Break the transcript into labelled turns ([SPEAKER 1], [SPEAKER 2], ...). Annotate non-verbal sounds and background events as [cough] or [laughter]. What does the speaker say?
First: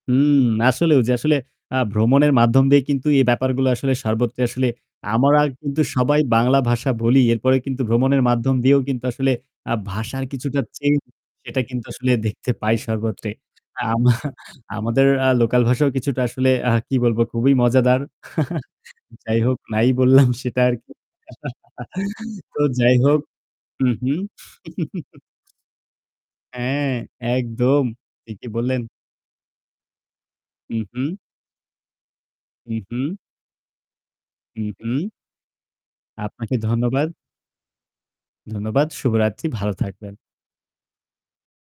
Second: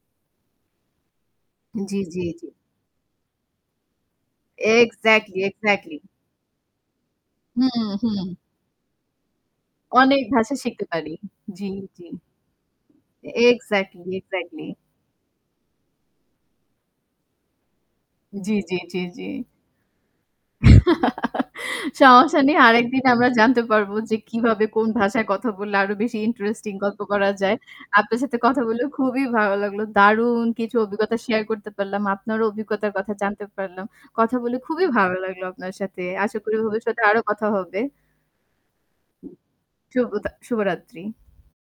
[SPEAKER 1] হুম, আসলেও ওই যে আসলে আ
[SPEAKER 2] জি, জি,
[SPEAKER 1] ভ্রমণের
[SPEAKER 2] জি।
[SPEAKER 1] মাধ্যম দিয়ে কিন্তু এই ব্যাপারগুলো আসলে সর্বত্র আসলে
[SPEAKER 2] এক্সাক্টলি,
[SPEAKER 1] আমরা কিন্তু
[SPEAKER 2] এক্সাক্টলি।
[SPEAKER 1] সবাই বাংলা ভাষা বলি। এরপরে কিন্তু
[SPEAKER 2] হুম,
[SPEAKER 1] ভ্রমণের
[SPEAKER 2] হুম।
[SPEAKER 1] মাধ্যম দিয়েও কিন্তু আসলে আ
[SPEAKER 2] অনেক
[SPEAKER 1] ভাষার
[SPEAKER 2] ভাষা
[SPEAKER 1] কিছুটা
[SPEAKER 2] শিখতে
[SPEAKER 1] চেঞ্জ
[SPEAKER 2] পারি।
[SPEAKER 1] সেটা
[SPEAKER 2] জি,
[SPEAKER 1] কিন্তু
[SPEAKER 2] জি।
[SPEAKER 1] আসলে দেখতে পাই সর্বত্র।
[SPEAKER 2] এক্সাক্টলি,
[SPEAKER 1] আমা
[SPEAKER 2] এক্সাক্টলি।
[SPEAKER 1] আমাদের আ লোকাল ভাষাও কিছুটা আসলে আ কি বলবো খুবই মজাদার
[SPEAKER 2] জি,
[SPEAKER 1] [chuckles]
[SPEAKER 2] জি, জি, জি।
[SPEAKER 1] যাই হোক নাই বললাম সেটা আরকি।
[SPEAKER 2] [chuckles] সমস্যা
[SPEAKER 1] [chuckles]
[SPEAKER 2] নেই।
[SPEAKER 1] তো যাই
[SPEAKER 2] আরেকদিন
[SPEAKER 1] হোক,
[SPEAKER 2] আমরা জানতে
[SPEAKER 1] হু,
[SPEAKER 2] পারবো
[SPEAKER 1] হু
[SPEAKER 2] যে কিভাবে কোন ভাষায় কথা
[SPEAKER 1] [chuckles]
[SPEAKER 2] বললে আরো বেশি ইন্টারেস্টিং
[SPEAKER 1] হ্যাঁ,
[SPEAKER 2] গল্প করা যায়।
[SPEAKER 1] একদম,
[SPEAKER 2] আপনার সাথে
[SPEAKER 1] ঠিকই
[SPEAKER 2] কথা
[SPEAKER 1] বললেন।
[SPEAKER 2] বললে খুবই ভালো লাগলো। দারুণ কিছু
[SPEAKER 1] হু,
[SPEAKER 2] অভিজ্ঞতা
[SPEAKER 1] হু।
[SPEAKER 2] শেয়ার করতে পারলাম। আপনারও
[SPEAKER 1] হু,
[SPEAKER 2] অভিজ্ঞতার কথা
[SPEAKER 1] হু।
[SPEAKER 2] জানতে পারলাম। কথা বলে
[SPEAKER 1] হু,
[SPEAKER 2] খুবই
[SPEAKER 1] হু।
[SPEAKER 2] ভালো লাগলো আপনার সাথে। আশা করি
[SPEAKER 1] আপনাকে
[SPEAKER 2] ভবিষ্যতে সাথে
[SPEAKER 1] ধন্যবাদ।
[SPEAKER 2] আরো কথা হবে।
[SPEAKER 1] ধন্যবাদ। শুভরাত্রি ভালো
[SPEAKER 2] শুভ
[SPEAKER 1] থাকবেন।
[SPEAKER 2] দা শুভরাত্রি।